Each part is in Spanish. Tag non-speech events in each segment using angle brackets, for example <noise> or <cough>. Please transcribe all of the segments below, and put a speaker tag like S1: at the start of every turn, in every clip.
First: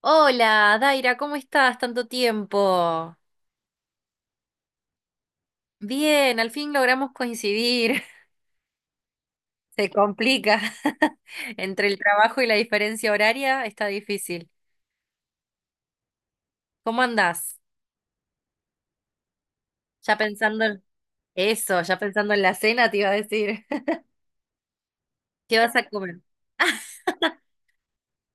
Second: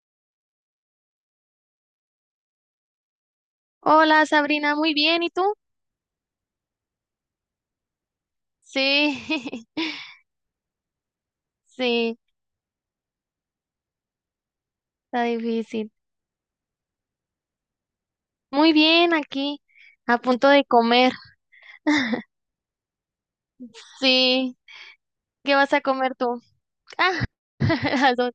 S1: Hola, Daira, ¿cómo estás? Tanto tiempo.
S2: Hola, Sabrina, muy bien, ¿y tú?
S1: Bien, al fin logramos coincidir.
S2: Sí,
S1: <laughs> Se complica. <laughs> Entre el
S2: <laughs> sí,
S1: trabajo y la diferencia horaria está difícil.
S2: está difícil.
S1: ¿Cómo andás?
S2: Muy bien, aquí,
S1: Ya
S2: a punto
S1: pensando
S2: de
S1: en
S2: comer.
S1: eso, ya
S2: <laughs>
S1: pensando en la cena, te iba a decir. <laughs>
S2: Sí, ¿qué
S1: ¿Qué
S2: vas
S1: vas
S2: a
S1: a
S2: comer
S1: comer?
S2: tú?
S1: <laughs>
S2: Ah, <laughs> las dos.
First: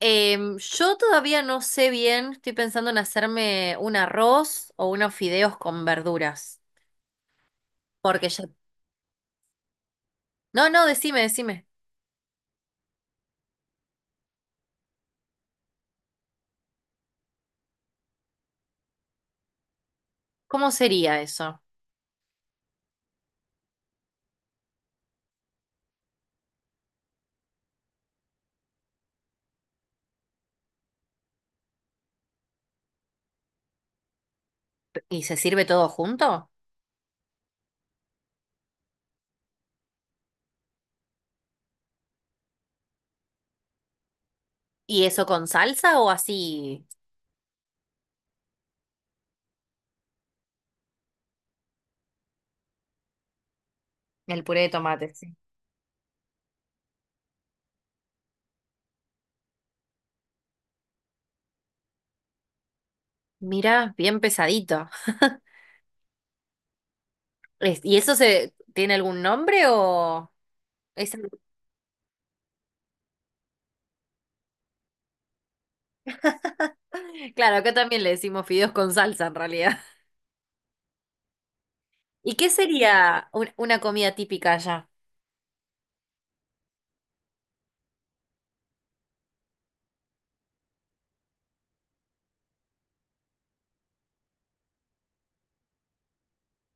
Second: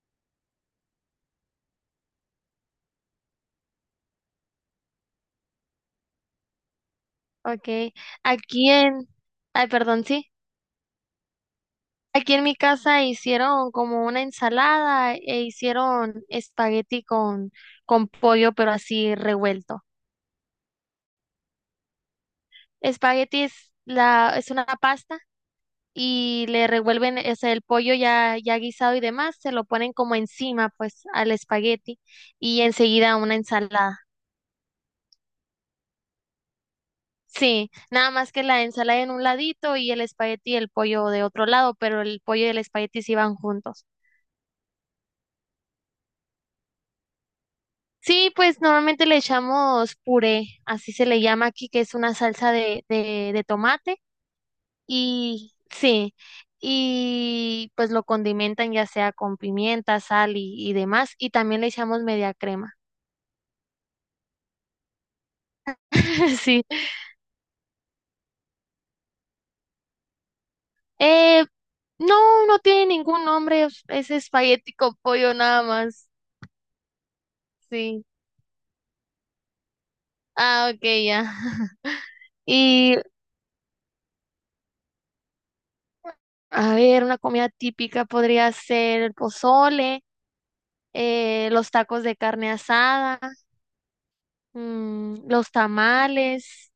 S1: Yo todavía no sé bien, estoy pensando en hacerme un arroz o unos fideos con verduras.
S2: Ok,
S1: Porque ya...
S2: aquí en, ay, perdón, sí.
S1: No, no, decime, decime.
S2: Aquí en mi casa hicieron como una ensalada e hicieron espagueti con pollo, pero así revuelto.
S1: ¿Cómo sería eso?
S2: Espagueti es una pasta. Y le revuelven el pollo ya guisado y demás, se lo ponen como encima, pues, al espagueti y enseguida una ensalada.
S1: ¿Y se sirve todo junto?
S2: Sí, nada más que la ensalada en un ladito y el espagueti y el pollo de otro lado, pero el pollo y el espagueti sí van juntos.
S1: ¿Y eso con salsa o así?
S2: Sí, pues normalmente le echamos puré, así se le llama aquí, que es una salsa de tomate
S1: El puré de tomate, sí.
S2: y sí, y pues lo condimentan ya sea con pimienta, sal y demás, y también le echamos media crema.
S1: Mira, bien pesadito. <laughs>
S2: <laughs> Sí.
S1: ¿Y eso se tiene algún nombre o es...
S2: Eh, no, no tiene ningún nombre. Es espagueti con pollo nada más.
S1: <laughs> Claro, acá también
S2: Sí.
S1: le decimos fideos con salsa en realidad.
S2: Ah, ok, ya.
S1: <laughs>
S2: <laughs>
S1: ¿Y qué
S2: Y
S1: sería una comida típica allá?
S2: a ver, una comida típica podría ser el pozole, los tacos de carne asada, los tamales,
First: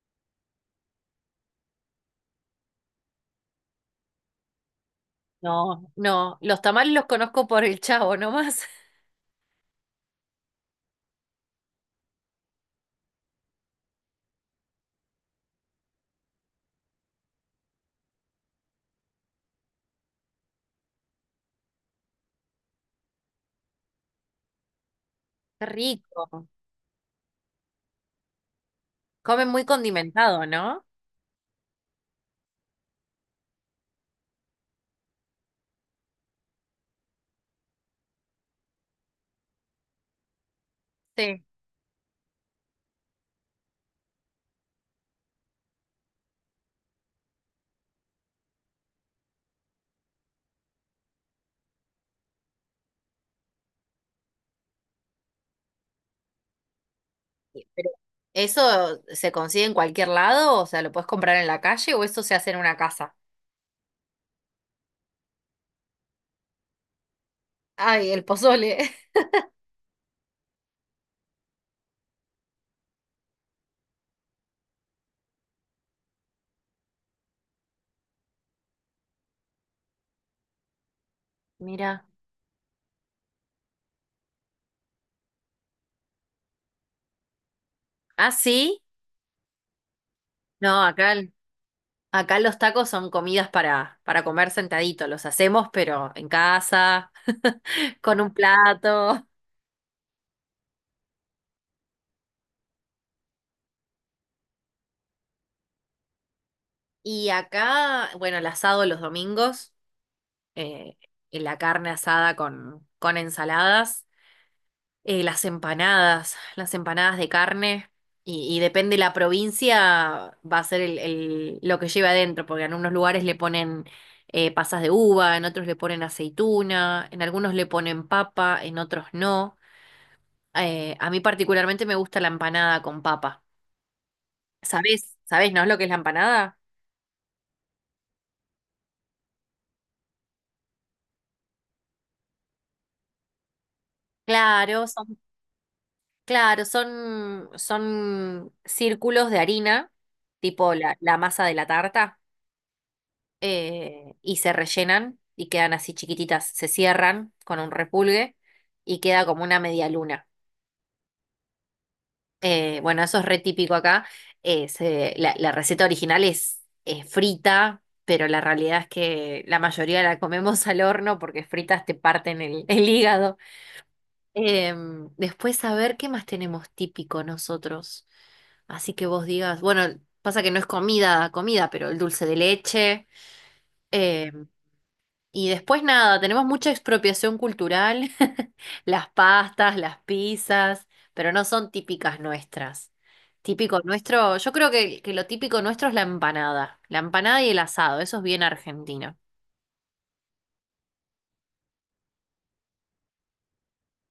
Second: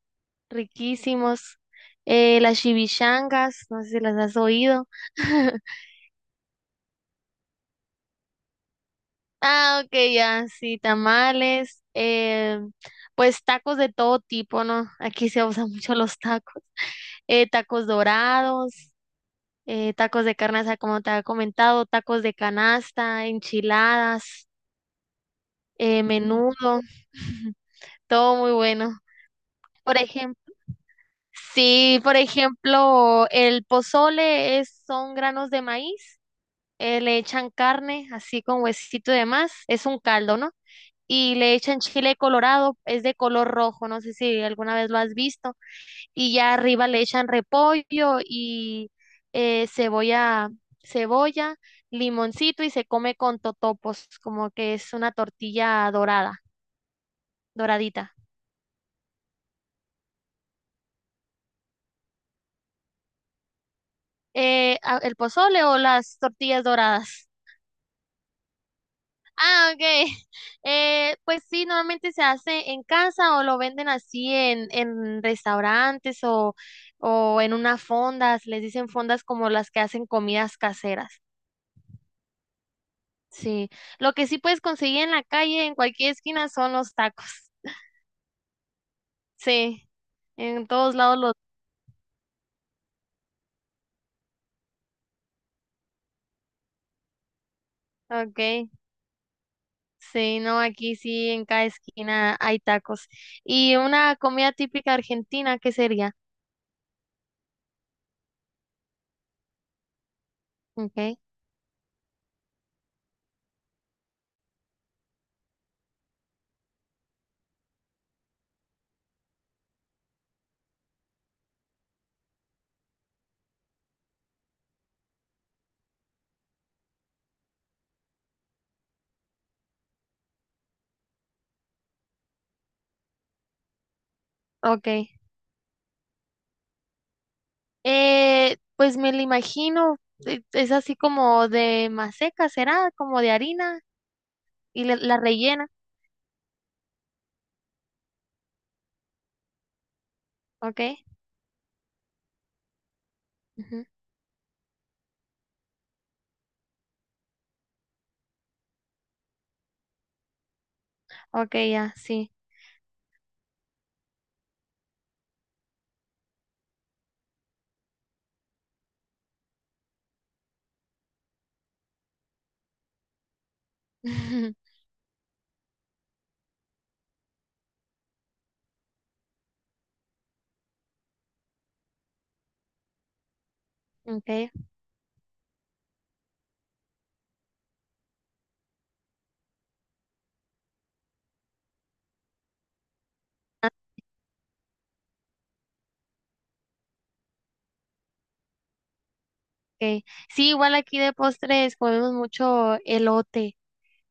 S2: riquísimos, las chivichangas no sé si las has oído. <laughs>
S1: No, no, los tamales los conozco por el Chavo nomás. <laughs>
S2: Ah, ok, ya, sí, tamales, pues tacos de todo tipo, ¿no? Aquí se usan mucho los tacos. Tacos dorados, tacos de carne asada, como te había comentado, tacos de canasta, enchiladas,
S1: Qué rico.
S2: menudo, <laughs> todo muy bueno.
S1: Comen muy
S2: Por
S1: condimentado,
S2: ejemplo,
S1: ¿no?
S2: sí, por ejemplo, el pozole son granos de maíz, le echan carne, así con huesito y demás, es un caldo, ¿no? Y
S1: Sí.
S2: le echan chile colorado, es de color rojo, no sé si alguna vez lo has visto, y ya arriba le echan repollo y cebolla, cebolla, limoncito y se come con totopos, como que es una tortilla dorada,
S1: Sí, pero
S2: doradita.
S1: ¿eso se consigue en cualquier lado? O sea, ¿lo puedes comprar en la calle o eso se hace en una casa?
S2: El pozole o las tortillas doradas.
S1: Ay, el pozole. <laughs>
S2: Ah, ok. <laughs> Pues sí, normalmente se hace en casa o lo venden así en restaurantes o en unas fondas, les dicen fondas como las que hacen comidas caseras.
S1: Mira.
S2: Sí, lo que sí puedes conseguir en la calle, en cualquier esquina, son los tacos.
S1: Ah, sí.
S2: Sí, en
S1: No,
S2: todos
S1: acá,
S2: lados los...
S1: acá los tacos son comidas para comer sentadito. Los hacemos, pero en casa, <laughs> con un
S2: Ok,
S1: plato.
S2: sí, no, aquí sí, en cada esquina hay tacos. Y una comida típica argentina, ¿qué sería?
S1: Y acá, bueno, el asado los domingos, eh,
S2: Ok,
S1: y la carne asada con ensaladas. Las empanadas de carne, y depende la provincia, va a ser lo que lleve adentro, porque en unos lugares le ponen pasas de uva, en otros le ponen aceituna, en algunos le ponen papa, en otros no. A mí particularmente me gusta la empanada con papa.
S2: ok.
S1: ¿Sabés? ¿Sabés, no es lo que es la empanada?
S2: Pues me lo imagino, es así como de maseca, ¿será? Como de harina y
S1: Claro, son,
S2: la rellena,
S1: claro, son, son círculos de harina, tipo
S2: ¿ok?
S1: la, la masa de la tarta.
S2: Ujú.
S1: Y se rellenan y quedan así chiquititas, se cierran con un repulgue y queda como una media luna.
S2: Ok, ya, sí.
S1: Bueno, eso es re típico acá. La, la receta original es, frita, pero la realidad es que la mayoría la comemos <laughs> al horno porque fritas te parten el hígado.
S2: <laughs>
S1: Después, a ver, ¿qué más tenemos típico nosotros? Así que vos digas, bueno, pasa que no es comida, comida, pero el dulce de leche. em,
S2: Ok.
S1: Y después nada, tenemos mucha expropiación cultural, <laughs> las pastas, las pizzas, pero no son típicas nuestras.
S2: Ah,
S1: Típico nuestro, yo creo que lo típico nuestro es la empanada y el asado, eso es bien argentino.
S2: okay. Sí, igual aquí de postres comemos mucho elote.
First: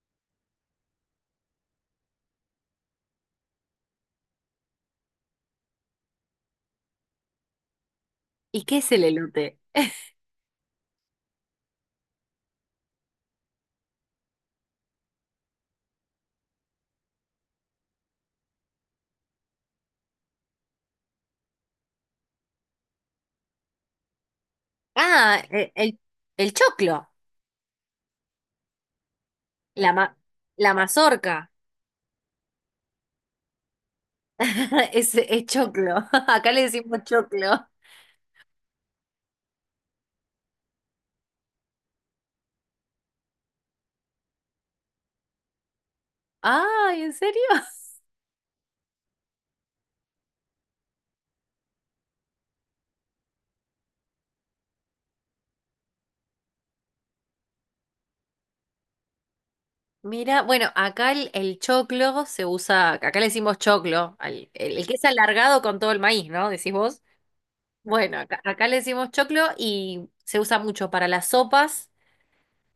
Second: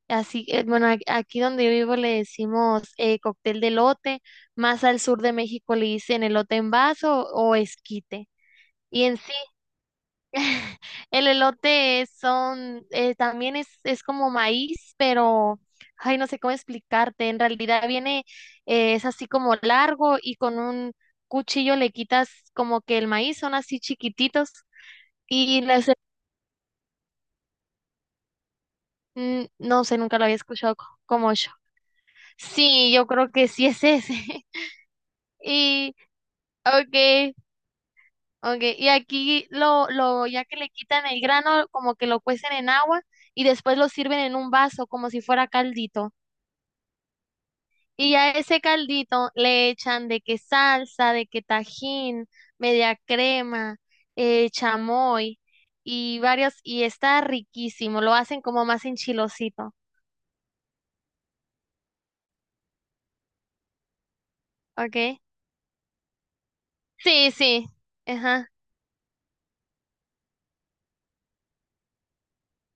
S2: Así, bueno, aquí donde yo vivo le decimos cóctel de elote, más al sur de México le dicen elote en vaso o esquite.
S1: ¿Y qué es el
S2: Y en
S1: elote? <laughs>
S2: <laughs> El elote son, también es como maíz, pero, ay, no sé cómo explicarte. En realidad viene, es así como largo y con un cuchillo le quitas como que el maíz, son así chiquititos
S1: Ah,
S2: y
S1: el choclo,
S2: no
S1: la,
S2: sé, nunca lo había
S1: la
S2: escuchado como
S1: mazorca,
S2: yo. Sí, yo creo que sí es ese.
S1: <laughs>
S2: <laughs>
S1: es
S2: Y,
S1: choclo, <laughs> acá le decimos
S2: okay,
S1: choclo.
S2: okay. Y aquí ya que le quitan el grano, como que lo cuecen en agua y después lo sirven en un vaso como si fuera caldito.
S1: <laughs> Ay, ¿en serio?
S2: Y a ese caldito le echan de que salsa, de que tajín, media crema, chamoy y varios, y está riquísimo, lo hacen como más enchilosito,
S1: Mira, bueno, acá el choclo se usa, acá le decimos choclo, el que es
S2: ¿ok?
S1: alargado con todo el maíz, ¿no? Decís vos.
S2: Sí, sí,
S1: Bueno, acá,
S2: ajá,
S1: acá le decimos choclo y se usa mucho para las sopas,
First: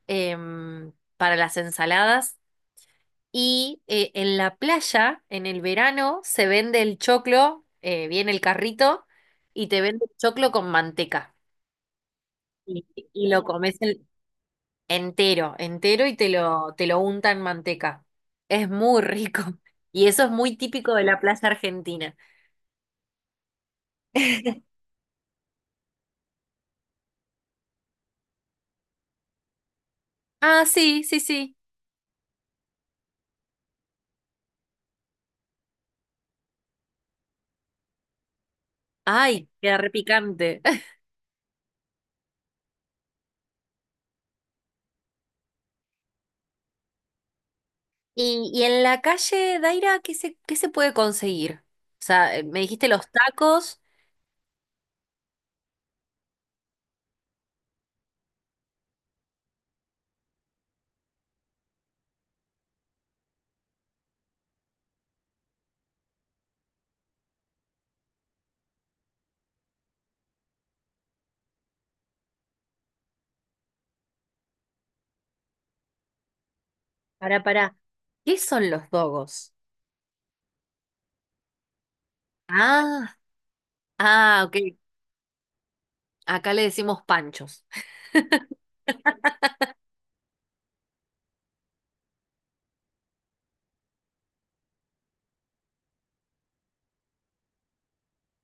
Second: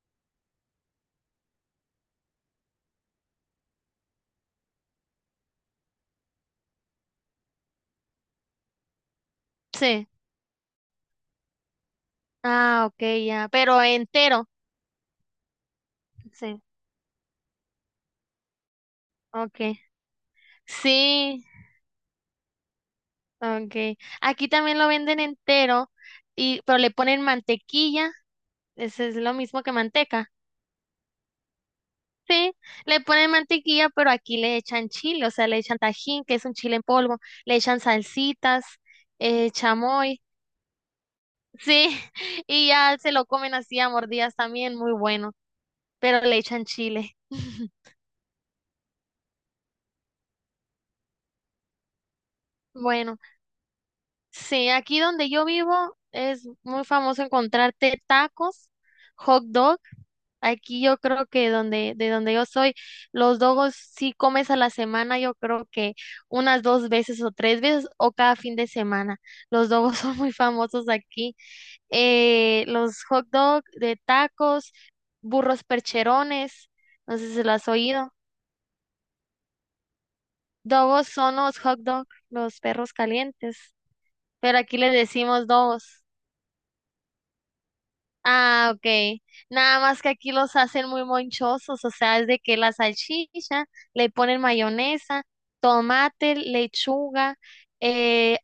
S1: em, para las ensaladas y en la playa, en el verano, se vende el choclo, viene el carrito y te vende
S2: sí.
S1: el choclo con manteca
S2: Ah,
S1: y,
S2: ok,
S1: y lo
S2: ya,
S1: comes.
S2: pero entero,
S1: Entero, entero y
S2: sí,
S1: te lo unta en manteca. Es muy rico.
S2: ok.
S1: <laughs> Y eso es muy típico de la
S2: Sí,
S1: plaza argentina.
S2: ok. Aquí también lo venden entero, pero le ponen mantequilla, ese es lo mismo que manteca.
S1: Ah, sí, sí, sí.
S2: Sí, le ponen mantequilla, pero aquí le echan chile, o sea, le echan tajín, que es un chile en polvo, le echan salsitas,
S1: Ay, queda
S2: chamoy,
S1: repicante. <laughs>
S2: sí, <laughs> y ya se lo comen así a mordidas también, muy bueno, pero le echan chile. <laughs>
S1: Y, y en la calle, Daira, qué se puede conseguir? O sea, me dijiste los
S2: Bueno,
S1: tacos.
S2: sí, aquí donde yo vivo es muy famoso encontrarte tacos, hot dogs. Aquí yo creo que de donde yo soy, los dogos sí comes a la semana, yo creo que unas dos veces o tres veces o cada fin de semana. Los dogos <laughs> son muy famosos aquí. Los hot dog de tacos, burros percherones, no sé
S1: Pará,
S2: si lo has
S1: pará.
S2: oído.
S1: ¿Qué son los dogos?
S2: Dogos son los hot dog, los perros
S1: Ah,
S2: calientes,
S1: ah, ok.
S2: pero aquí les decimos dogos.
S1: Acá le decimos panchos. <laughs>
S2: Ah, ok. Nada más que aquí los hacen muy monchosos, o sea, es de que la salchicha, le ponen mayonesa, tomate, lechuga, eh,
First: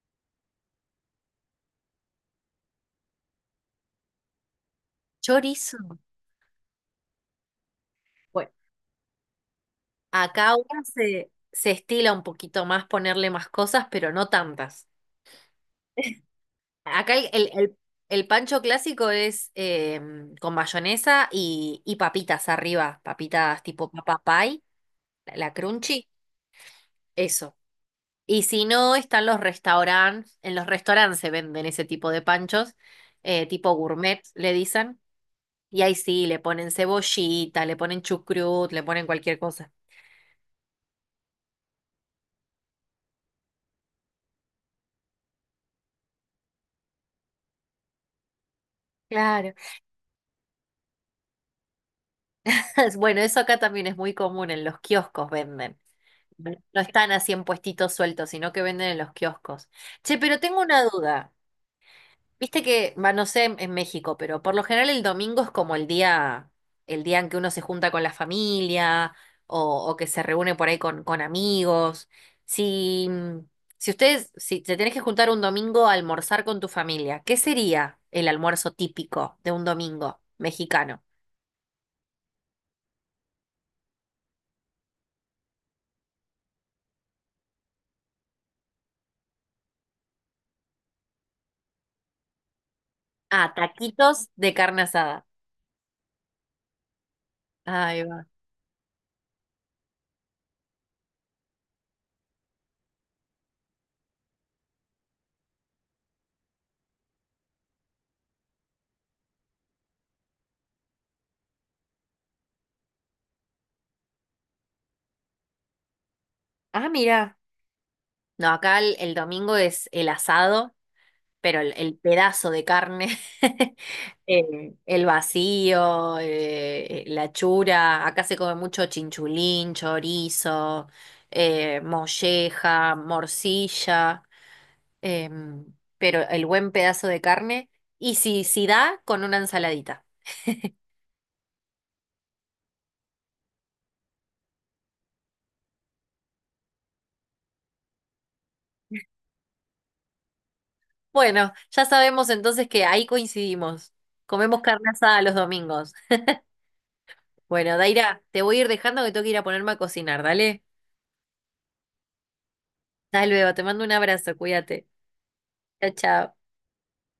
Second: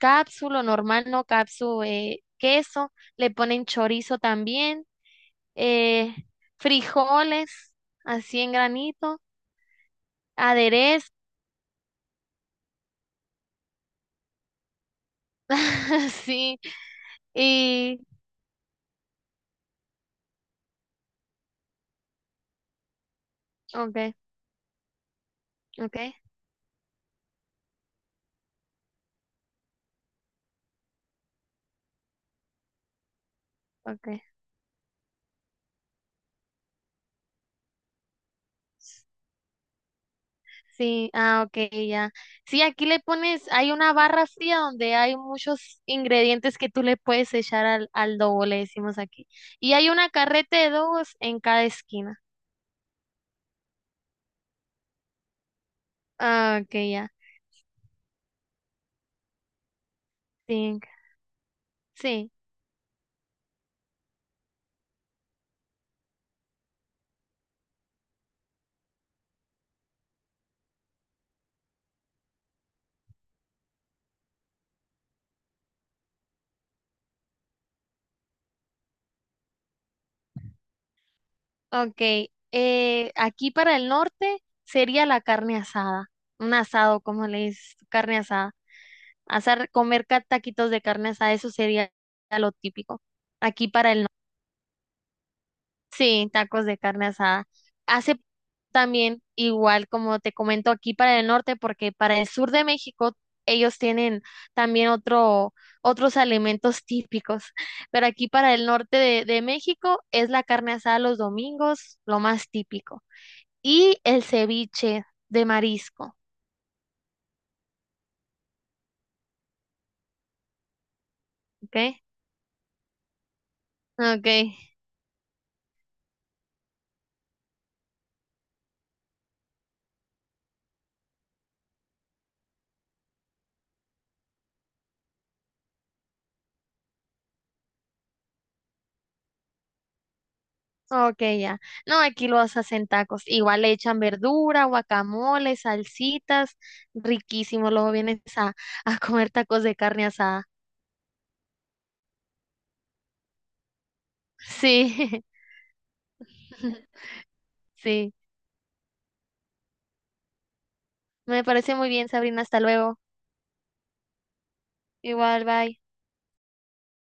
S2: cápsulo normal, no cápsulo, queso, le ponen chorizo también,
S1: Chorizo.
S2: eh, frijoles, así
S1: Bueno,
S2: en granito,
S1: acá ahora
S2: aderezo,
S1: se, se estila un poquito más ponerle más cosas, pero no tantas.
S2: <laughs> sí,
S1: Acá
S2: y,
S1: el pancho clásico es con mayonesa y papitas arriba, papitas tipo
S2: ok,
S1: papa pie, la
S2: ok,
S1: crunchy, eso. Y si no, están los restaurantes, en los restaurantes se venden ese tipo de panchos, tipo gourmet,
S2: ok.
S1: le dicen. Y ahí sí, le ponen cebollita, le ponen chucrut, le ponen cualquier cosa.
S2: Sí, ah, ok, ya. Sí, aquí le pones, hay una barra fría donde hay muchos ingredientes que tú le puedes echar al dogo, le decimos aquí.
S1: Claro.
S2: Y hay una carreta de dogos en cada esquina.
S1: <laughs> Bueno, eso acá también es muy común, en los kioscos venden. Bueno,
S2: Ah, ok,
S1: no están
S2: ya.
S1: así en puestitos sueltos, sino que venden en los kioscos. Che, pero tengo
S2: Sí,
S1: una duda.
S2: sí,
S1: Viste que, va, no sé en México, pero por lo general el domingo es como el día en que uno se junta con la familia o que se reúne por ahí con amigos. Si, si ustedes, si te tenés que juntar un domingo a almorzar con tu familia, ¿qué sería el almuerzo típico de un domingo mexicano?
S2: ok. Aquí para el norte sería la carne asada, un asado, como le dices, tú, carne asada. Asar, comer taquitos de carne asada, eso sería lo típico.
S1: Ah,
S2: Aquí para el norte.
S1: taquitos de carne asada.
S2: Sí, tacos de carne asada.
S1: Ahí
S2: Hace
S1: va.
S2: también igual como te comento aquí para el norte, porque para el sur de México ellos tienen también otros alimentos <laughs> típicos, pero aquí para el norte de México es la carne asada los domingos, lo más típico. Y el ceviche de marisco,
S1: Ah, mira. No, acá el domingo es el asado, pero
S2: ¿ok?
S1: el pedazo de carne, <laughs>
S2: Ok.
S1: el vacío, la chura. Acá se come mucho chinchulín, chorizo, molleja, morcilla, em, pero el buen pedazo de carne. Y si, si da, con una ensaladita.
S2: Ok, ya. No, aquí los hacen tacos. Igual le echan verdura, guacamole, salsitas. Riquísimo. Luego vienes a, <laughs> a comer tacos de carne asada.
S1: Bueno, ya sabemos entonces que ahí coincidimos. Comemos carne asada
S2: Sí,
S1: los domingos.
S2: <laughs>
S1: Bueno,
S2: sí.
S1: Daira, te voy a ir dejando que tengo que ir a ponerme a cocinar, dale.
S2: Me parece muy bien, Sabrina. Hasta luego.
S1: Hasta luego, te mando un abrazo, cuídate.
S2: Igual, bye.
S1: Chao, chao.